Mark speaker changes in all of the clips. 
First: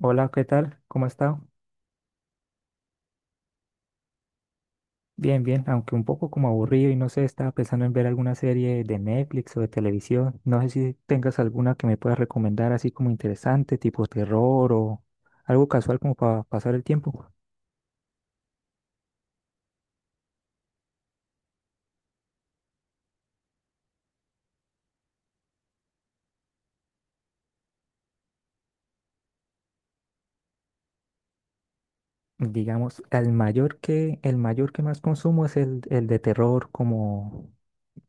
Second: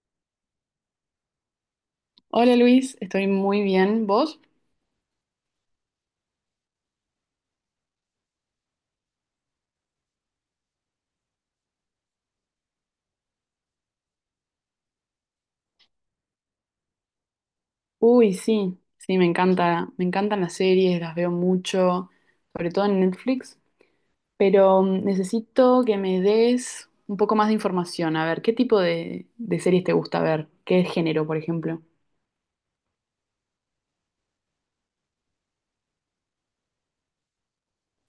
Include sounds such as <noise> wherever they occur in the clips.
Speaker 1: Hola, ¿qué tal? ¿Cómo ha estado?
Speaker 2: Hola Luis, estoy muy bien. ¿Vos?
Speaker 1: Bien, bien, aunque un poco como aburrido y no sé, estaba pensando en ver alguna serie de Netflix o de televisión. No sé si tengas alguna que me puedas recomendar así como interesante, tipo terror o algo casual como para pasar el tiempo.
Speaker 2: Uy, sí, sí, me encantan las series, las veo mucho, sobre todo en Netflix, pero necesito que me des un poco más de información. A ver, ¿qué tipo de series te gusta ver? ¿Qué género, por ejemplo?
Speaker 1: Digamos, el mayor que más consumo es el de terror, como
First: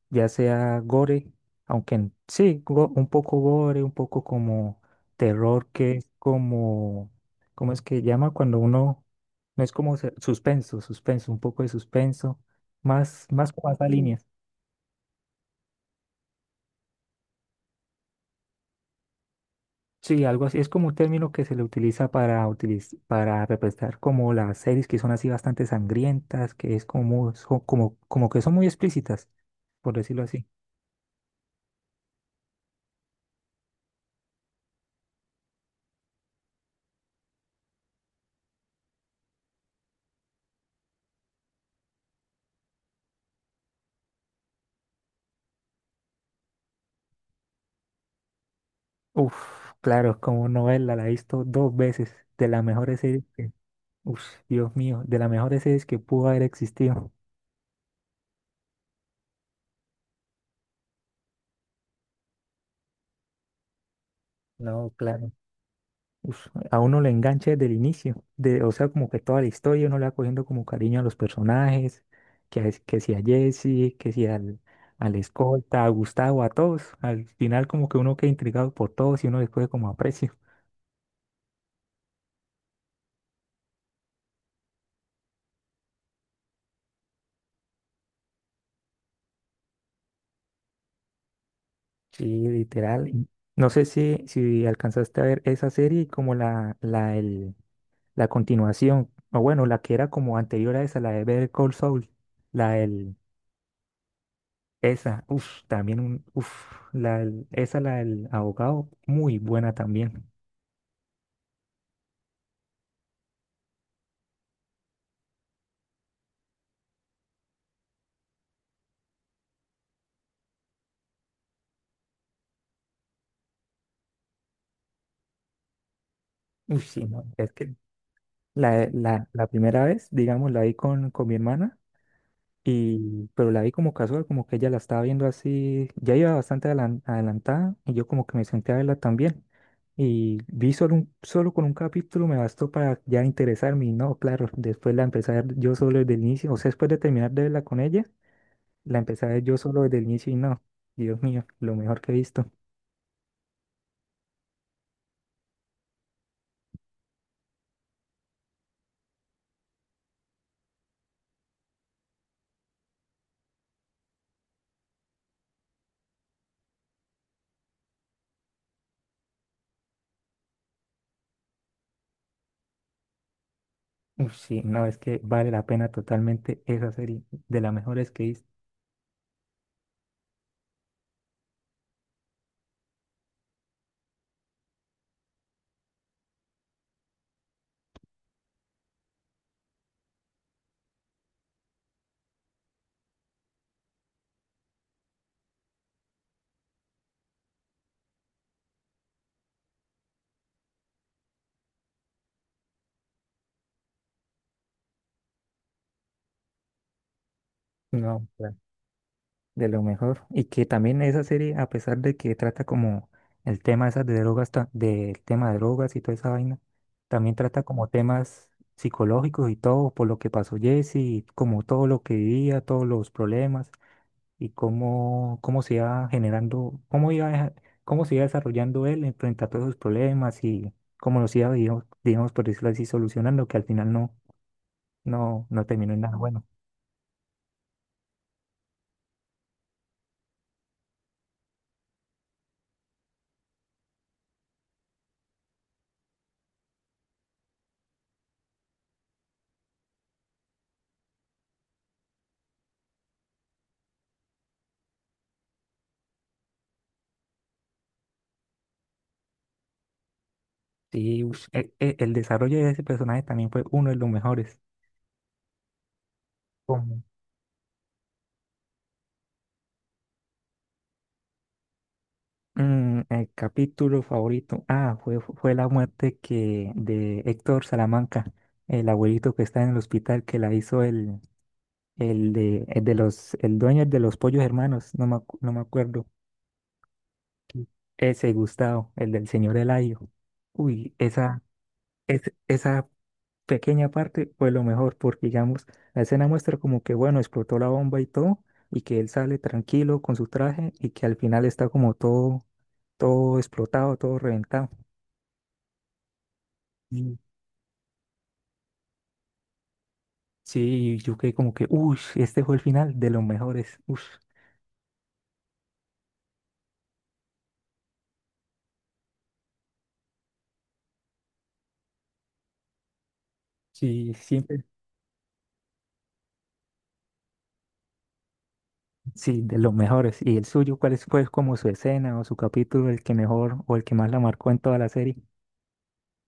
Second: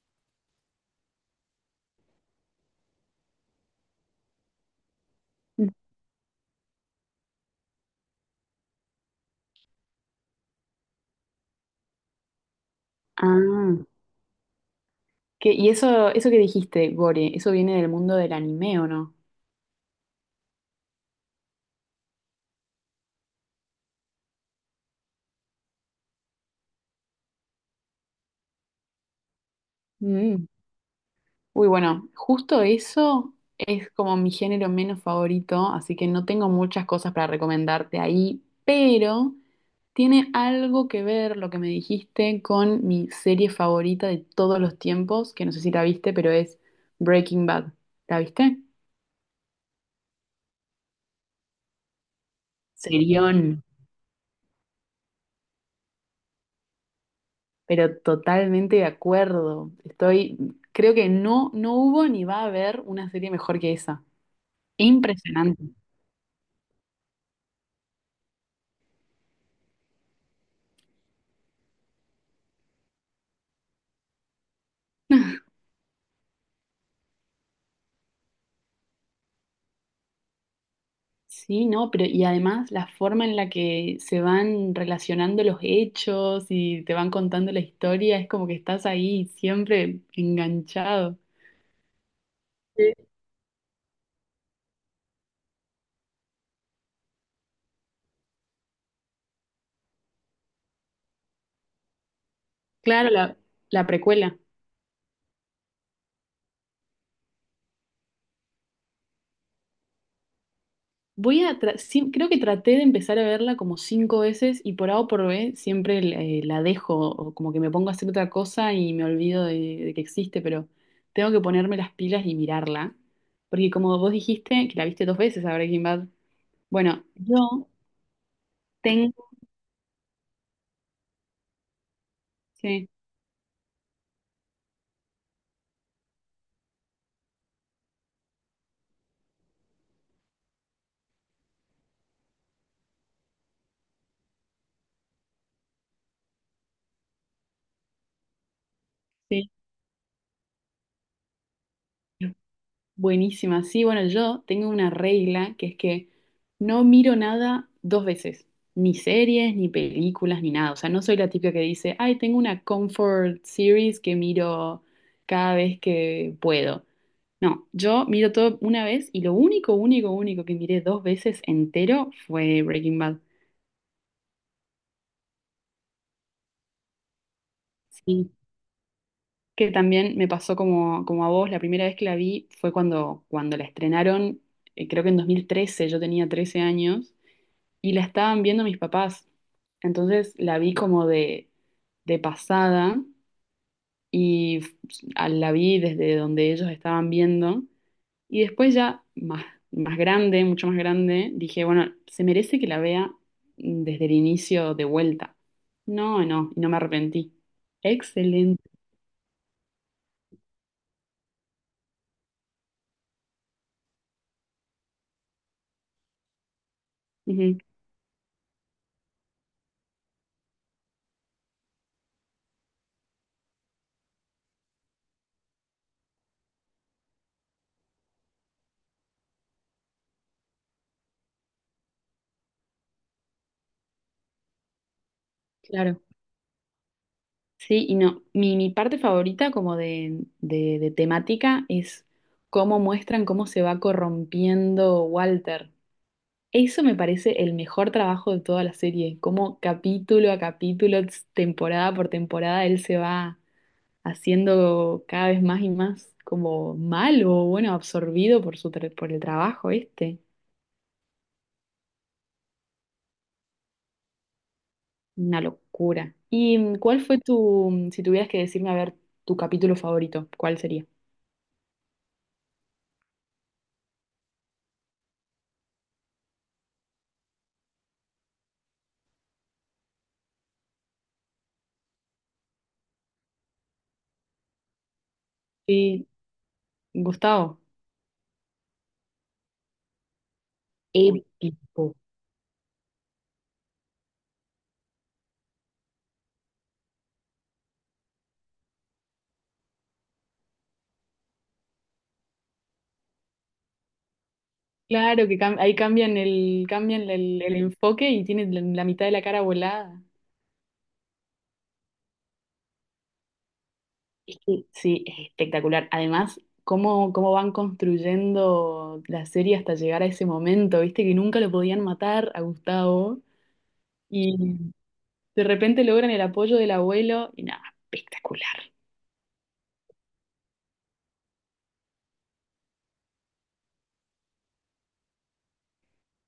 Speaker 1: ya sea gore, aunque sí, un poco gore, un poco como terror,
Speaker 2: Mm.
Speaker 1: ¿cómo es que llama? No es como suspenso, suspenso, un poco de suspenso, más como
Speaker 2: Ah,
Speaker 1: esa línea.
Speaker 2: y eso que dijiste, Gore, ¿eso viene del mundo del anime, o no?
Speaker 1: Sí, algo así, es como un término que se le utiliza para representar como las series que son así bastante sangrientas, que es como, como que son muy explícitas, por decirlo
Speaker 2: Mm.
Speaker 1: así.
Speaker 2: Uy, bueno, justo eso es como mi género menos favorito, así que no tengo muchas cosas para recomendarte ahí, pero tiene algo que ver lo que me dijiste con mi serie favorita de todos los tiempos, que no sé si la viste, pero es Breaking Bad. ¿La viste?
Speaker 1: Uf, claro, como novela, la he visto dos veces, de las mejores series.
Speaker 2: Serión.
Speaker 1: Uf, Dios mío, de las mejores series que pudo haber existido.
Speaker 2: Pero totalmente de acuerdo. Creo que no, no hubo ni va a haber una serie mejor que esa.
Speaker 1: No, claro.
Speaker 2: Impresionante.
Speaker 1: Uf, a uno le engancha desde el inicio, o sea, como que toda la historia uno le va cogiendo como cariño a los personajes, que si a Jesse, que si al escolta, a Gustavo, a todos. Al final como que uno queda intrigado por todos y uno les coge como aprecio.
Speaker 2: Sí, no, pero y además la forma en la que se van relacionando los hechos y te van contando la historia, es como que estás ahí siempre enganchado.
Speaker 1: Sí,
Speaker 2: Sí.
Speaker 1: literal. Mm. No sé si alcanzaste a ver esa serie como la continuación, o bueno, la que era como anterior a esa, la de Better Call Saul, la
Speaker 2: Claro,
Speaker 1: del,
Speaker 2: la precuela.
Speaker 1: esa, uff, también un, uff, la, del- esa, la del abogado, muy buena también.
Speaker 2: Sí, creo que traté de empezar a verla como cinco veces, y por A o por B siempre la dejo, o como que me pongo a hacer otra cosa y me olvido de que existe, pero tengo que ponerme las pilas y mirarla. Porque como vos dijiste, que la viste dos veces a Breaking Bad,
Speaker 1: Uff, sí,
Speaker 2: bueno,
Speaker 1: no, es que la, la,
Speaker 2: tengo,
Speaker 1: la primera vez, digamos, la vi con mi hermana,
Speaker 2: sí,
Speaker 1: pero la vi como casual, como que ella la estaba viendo así, ya iba bastante adelantada, y yo como que me senté a verla también. Y vi solo con un capítulo me bastó para ya interesarme, y no, claro, después la empecé a ver yo solo desde el inicio, o sea, después de terminar de verla con ella, la empecé a ver
Speaker 2: sí.
Speaker 1: yo solo desde el inicio, y no, Dios mío, lo mejor que he visto.
Speaker 2: Buenísima. Sí, bueno, yo tengo una regla que es que no miro nada dos veces, ni series, ni películas, ni nada. O sea, no soy la típica que dice, ay, tengo una comfort series que miro cada vez que puedo. No, yo miro todo una vez y lo único, único, único que miré dos veces entero fue Breaking Bad.
Speaker 1: Uf, sí, no, es que vale la pena totalmente esa serie, de las mejores que he
Speaker 2: Sí,
Speaker 1: visto,
Speaker 2: que también me pasó como, como a vos, la primera vez que la vi fue cuando, la estrenaron, creo que en 2013 yo tenía 13 años. Y la estaban viendo mis papás. Entonces la vi como de pasada y f- la vi desde donde ellos estaban viendo. Y después ya más, más grande, mucho más grande, dije, bueno, se merece que la vea desde el inicio de vuelta. No, no, y no me arrepentí.
Speaker 1: no, claro,
Speaker 2: Excelente.
Speaker 1: de lo mejor. Y que también esa serie, a pesar de que trata como el tema esas de drogas, ta- del tema de drogas y toda esa vaina, también
Speaker 2: Ujú,
Speaker 1: trata como temas psicológicos y todo, por lo que pasó Jesse, y como todo lo que vivía, todos los problemas y cómo se iba generando, cómo se iba desarrollando él en frente a todos esos problemas y cómo los iba, digamos, por decirlo así, solucionando, que al final no no, no terminó
Speaker 2: claro.
Speaker 1: en nada bueno.
Speaker 2: Sí, y no, mi parte favorita como de, de temática es cómo muestran cómo se va corrompiendo Walter. Eso me parece el mejor trabajo de toda la serie, como capítulo a capítulo, temporada por temporada, él se va haciendo cada vez más y más como malo, bueno, absorbido por su por el trabajo este.
Speaker 1: Sí, ush, desarrollo de ese personaje también fue uno de los mejores.
Speaker 2: Una locura. ¿Y cuál
Speaker 1: Como,
Speaker 2: fue tu, si tuvieras que decirme, a ver, tu capítulo favorito, cuál sería?
Speaker 1: el capítulo favorito, ah, fue la muerte que de Héctor Salamanca, el abuelito que está en el hospital que la hizo el dueño de Los Pollos Hermanos, no me acuerdo.
Speaker 2: Sí, Gustavo.
Speaker 1: Sí. Ese Gustavo, el del señor Eladio. Uy,
Speaker 2: Uy, épico.
Speaker 1: esa pequeña parte fue lo mejor, porque digamos, la escena muestra como que, bueno, explotó la bomba y todo, y que él sale tranquilo con su traje y que al final está como todo, todo explotado, todo reventado.
Speaker 2: Claro que ahí cambian el, cambian
Speaker 1: Y
Speaker 2: el, el enfoque y tienen la mitad de la cara volada.
Speaker 1: sí, yo quedé como que, uy, este fue el final de los mejores, uy,
Speaker 2: Es que sí, es espectacular. Además, cómo van construyendo la serie hasta llegar a ese momento, viste que nunca lo podían matar a Gustavo
Speaker 1: sí,
Speaker 2: y
Speaker 1: siempre,
Speaker 2: de repente logran el apoyo del abuelo y nada, espectacular.
Speaker 1: sí, de los mejores. ¿Y el suyo, fue como su escena o su capítulo, el que mejor o el que más la marcó en toda la serie?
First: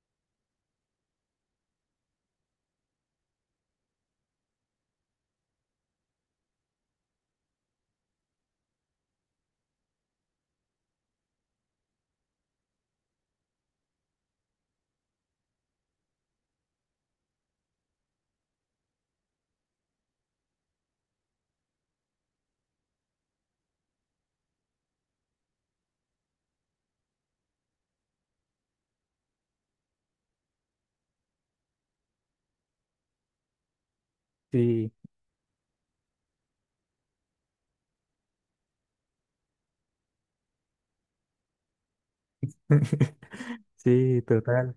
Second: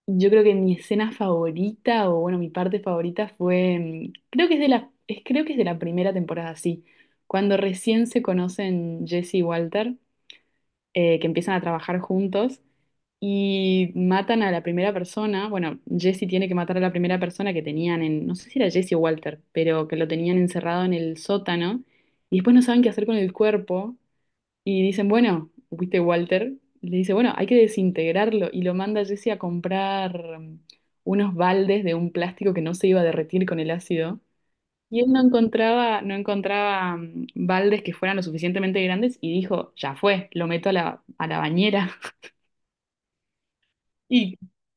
Speaker 2: Yo creo que mi escena favorita, o bueno, mi parte favorita fue, creo que es de la, creo que es de la primera temporada, sí, cuando recién se conocen Jesse y Walter, que empiezan a trabajar juntos, y matan a la primera persona. Bueno, Jesse tiene que matar a la primera persona que tenían en, no sé si era Jesse o Walter, pero que lo tenían encerrado en el sótano. Y después no saben qué hacer con el cuerpo. Y dicen, bueno, ¿viste Walter? Le dice, bueno, hay que desintegrarlo. Y lo manda Jesse a comprar unos baldes de un plástico que no se iba a derretir con el ácido.
Speaker 1: Sí,
Speaker 2: Y él no encontraba, no encontraba baldes que fueran lo suficientemente grandes y dijo, ya fue, lo meto a la bañera. <laughs>
Speaker 1: <laughs> sí,
Speaker 2: Y
Speaker 1: total.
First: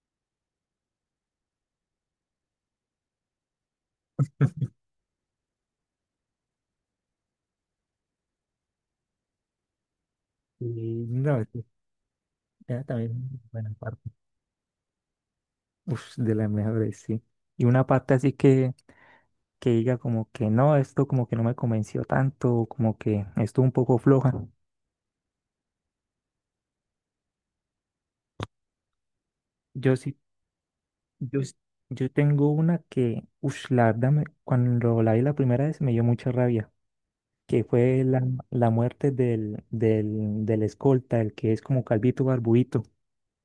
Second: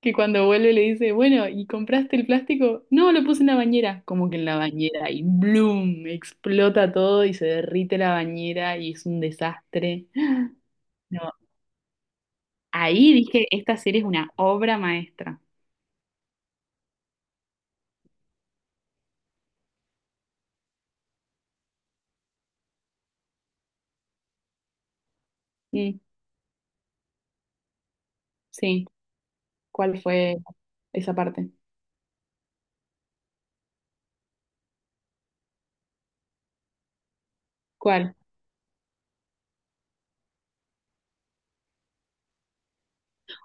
Speaker 2: que cuando vuelve le dice, bueno, ¿y compraste el plástico? No, lo puse en la bañera. Como que en la bañera y ¡bloom! Explota todo y se derrite la bañera y es un desastre.
Speaker 1: Y
Speaker 2: No,
Speaker 1: no, es que era
Speaker 2: ahí
Speaker 1: también,
Speaker 2: dije,
Speaker 1: bueno,
Speaker 2: esta serie es una obra maestra.
Speaker 1: uf, de las mejores, sí. Y una parte así que diga como que no, esto como que no me convenció tanto, o como que esto un poco floja.
Speaker 2: Mm, sí,
Speaker 1: Yo
Speaker 2: ¿cuál
Speaker 1: sí,
Speaker 2: fue esa
Speaker 1: yo,
Speaker 2: parte?
Speaker 1: s- yo tengo una que, uf, la verdad, cuando la vi la primera vez me dio mucha rabia, que fue
Speaker 2: ¿Cuál?
Speaker 1: la muerte del escolta, el que es como calvito barbudito.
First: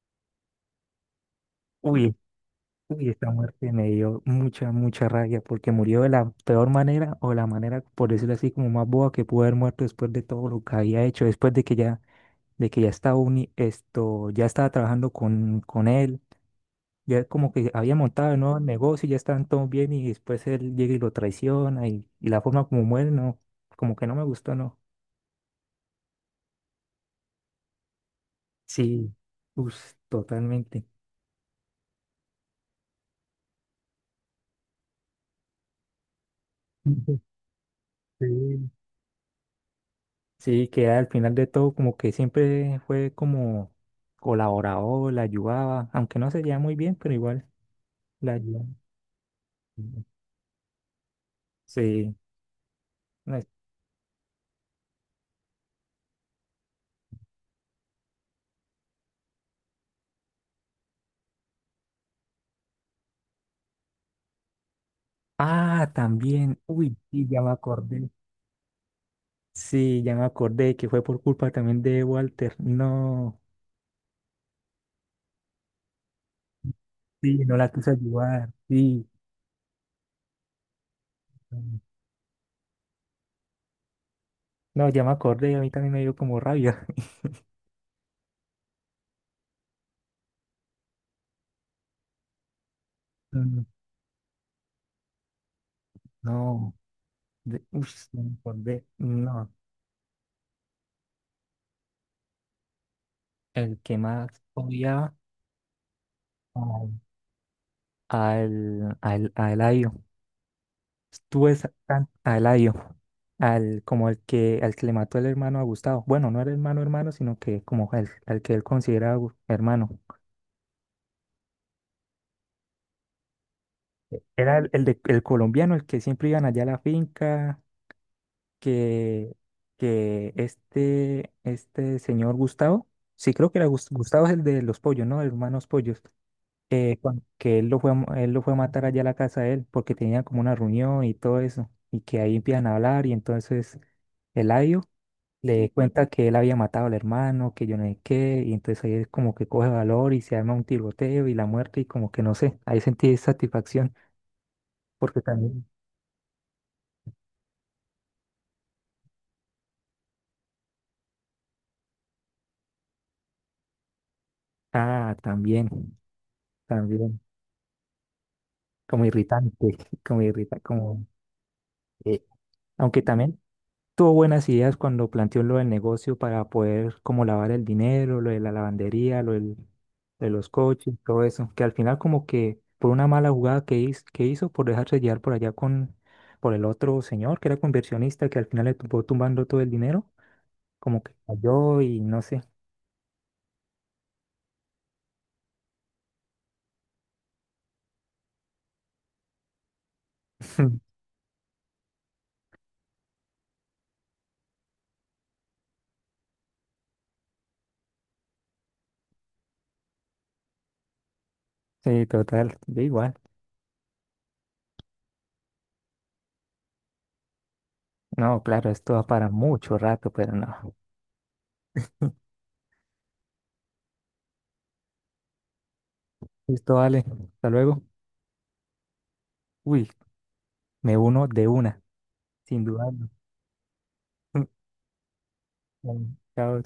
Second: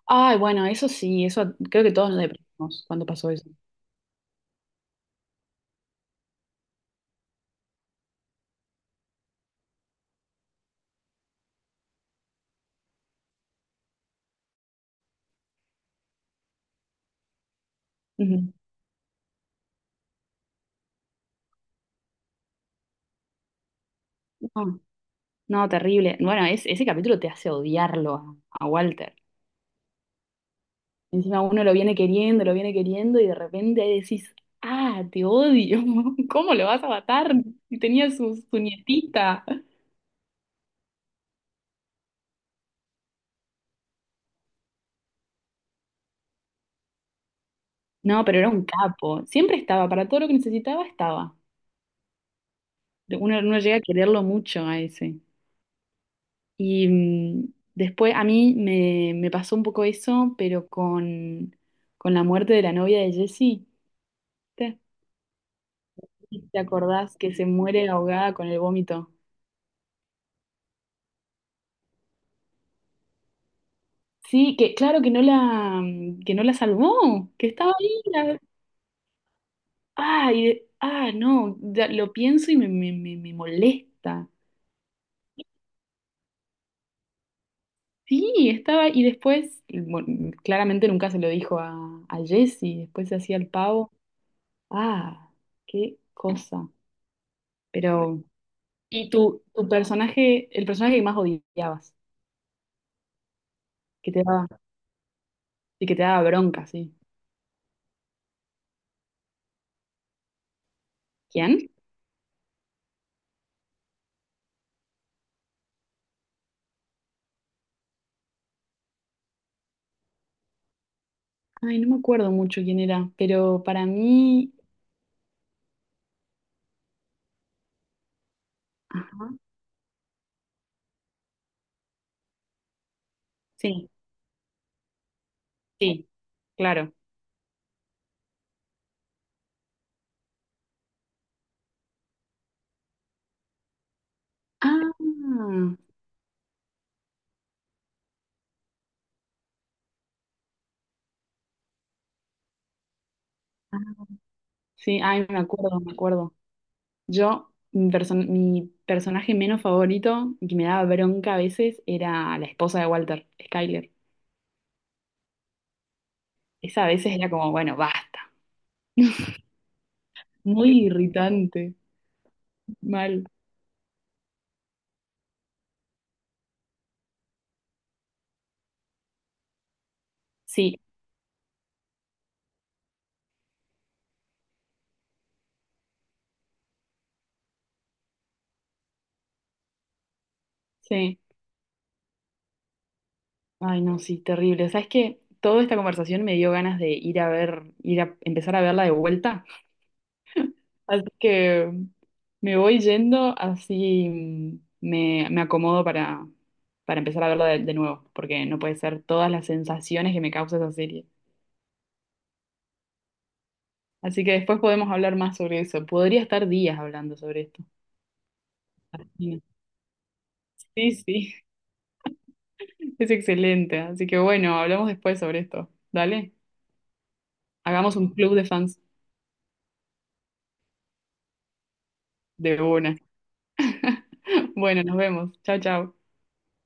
Speaker 2: Ay, bueno, eso sí, eso creo que todos
Speaker 1: Uy,
Speaker 2: nos deprimimos cuando
Speaker 1: y
Speaker 2: pasó
Speaker 1: esta
Speaker 2: eso.
Speaker 1: muerte me dio mucha, mucha rabia porque murió de la peor manera o la manera, por decirlo así, como más boba que pudo haber muerto después de todo lo que había hecho, después de que ya estaba ya estaba trabajando con él, ya como que había montado el
Speaker 2: Ujú.
Speaker 1: nuevo negocio, y ya estaban todos bien y después él llega y lo traiciona y la forma como muere, no, como que no me gustó, no.
Speaker 2: No, no, terrible. Bueno, ese capítulo te hace odiarlo a
Speaker 1: Sí,
Speaker 2: Walter.
Speaker 1: uff, totalmente.
Speaker 2: Encima uno lo viene queriendo y de repente ahí decís, ah, te odio, <laughs> ¿cómo lo vas a
Speaker 1: <laughs>
Speaker 2: matar? Y tenía
Speaker 1: Sí.
Speaker 2: su, su nietita.
Speaker 1: Sí, que al final de todo como que siempre fue como colaborador, la ayudaba, aunque no se llevaba muy bien, pero igual
Speaker 2: No,
Speaker 1: la
Speaker 2: pero era un
Speaker 1: ayudaba.
Speaker 2: capo. Siempre estaba, para todo lo que necesitaba estaba.
Speaker 1: Sí. no
Speaker 2: Uno,
Speaker 1: es-
Speaker 2: uno llega a quererlo mucho a ese. Y después a mí me, me pasó un poco eso, pero con la muerte de la novia de Jesse. ¿Te
Speaker 1: Ah,
Speaker 2: te
Speaker 1: también. Uy,
Speaker 2: acordás
Speaker 1: sí,
Speaker 2: que
Speaker 1: ya
Speaker 2: se
Speaker 1: me
Speaker 2: muere
Speaker 1: acordé.
Speaker 2: ahogada con el vómito?
Speaker 1: Sí, ya me acordé que fue por culpa también de Walter. No,
Speaker 2: Sí, que claro que no la salvó,
Speaker 1: sí,
Speaker 2: que
Speaker 1: no la
Speaker 2: estaba
Speaker 1: quiso
Speaker 2: ahí, la.
Speaker 1: ayudar. Sí.
Speaker 2: Ay, ah, no, ya lo pienso y me, me molesta.
Speaker 1: No, ya me acordé, a mí también me dio como rabia. <laughs>
Speaker 2: Sí, estaba, y después, bueno, claramente nunca se lo dijo a Jessy, después se hacía el
Speaker 1: Mm.
Speaker 2: pavo. Ah, qué cosa.
Speaker 1: No, ush, ya
Speaker 2: Pero,
Speaker 1: me acordé.
Speaker 2: y tu,
Speaker 1: No,
Speaker 2: tu personaje, el personaje que más odiabas,
Speaker 1: el que
Speaker 2: que te
Speaker 1: más
Speaker 2: daba,
Speaker 1: odiaba
Speaker 2: y que te daba bronca,
Speaker 1: al,
Speaker 2: sí.
Speaker 1: a Eladio.
Speaker 2: ¿Quién?
Speaker 1: A Eladio, como el que, al que le mató el hermano a Gustavo. Bueno, no era hermano hermano, sino que como al que él consideraba hermano.
Speaker 2: Ay, no me acuerdo mucho quién era, pero para mí,
Speaker 1: Era el colombiano, el que siempre iban allá a la finca,
Speaker 2: ajá,
Speaker 1: que, que este señor Gustavo, sí creo que era
Speaker 2: sí,
Speaker 1: Gustavo, es el de los pollos, ¿no? Hermanos Pollos.
Speaker 2: sí, claro.
Speaker 1: Cuan- que él lo fue a, mo- Él lo fue a matar allá a la casa de él, porque tenía como una reunión y todo eso, y que ahí empiezan a hablar, y entonces... Eladio
Speaker 2: Ah,
Speaker 1: le cuenta que él había matado al hermano, que yo no sé qué, y entonces ahí es como que coge valor y se arma un tiroteo y la muerte y como que no sé, ahí sentí
Speaker 2: ah,
Speaker 1: satisfacción
Speaker 2: sí,
Speaker 1: porque
Speaker 2: ay, me
Speaker 1: también,
Speaker 2: acuerdo, me acuerdo. Yo, mi, mi personaje menos favorito, y que me daba bronca a veces, era la esposa de Walter, Skyler.
Speaker 1: ah, también,
Speaker 2: Esa a veces
Speaker 1: también,
Speaker 2: era como, bueno, basta.
Speaker 1: como irritante, <laughs> como irrita,
Speaker 2: Muy
Speaker 1: como,
Speaker 2: irritante,
Speaker 1: eh, aunque
Speaker 2: mal.
Speaker 1: también tuvo buenas ideas cuando planteó lo del negocio para poder como lavar el dinero, lo de la lavandería, de los
Speaker 2: Sí,
Speaker 1: coches, todo eso, que al final como que por una mala jugada que hizo por dejarse llevar por allá con por el otro señor que era conversionista que al final le tuvo tumbando todo el dinero, como que
Speaker 2: sí.
Speaker 1: cayó y no sé.
Speaker 2: Ay, no, sí, terrible. ¿Sabes qué? Toda esta conversación me dio ganas de ir a ver, ir a empezar a verla de vuelta.
Speaker 1: <laughs>
Speaker 2: Así que me voy yendo, así me, acomodo para empezar a verla de nuevo, porque no puede ser todas las sensaciones que me causa esa serie.
Speaker 1: Sí, total, da igual.
Speaker 2: Así que después podemos hablar más sobre eso. Podría estar días hablando sobre esto.
Speaker 1: No, claro, esto va para
Speaker 2: Sí,
Speaker 1: mucho rato, pero no.
Speaker 2: sí, <laughs> es excelente. Así que bueno, hablamos después sobre esto. Dale,
Speaker 1: Listo, vale. Hasta luego.
Speaker 2: hagamos un club de fans
Speaker 1: Uy, me uno de una,
Speaker 2: de
Speaker 1: sin
Speaker 2: una.
Speaker 1: dudarlo.
Speaker 2: <laughs>
Speaker 1: <laughs>
Speaker 2: Bueno, nos vemos. Chao, chao.
Speaker 1: Bueno, chao.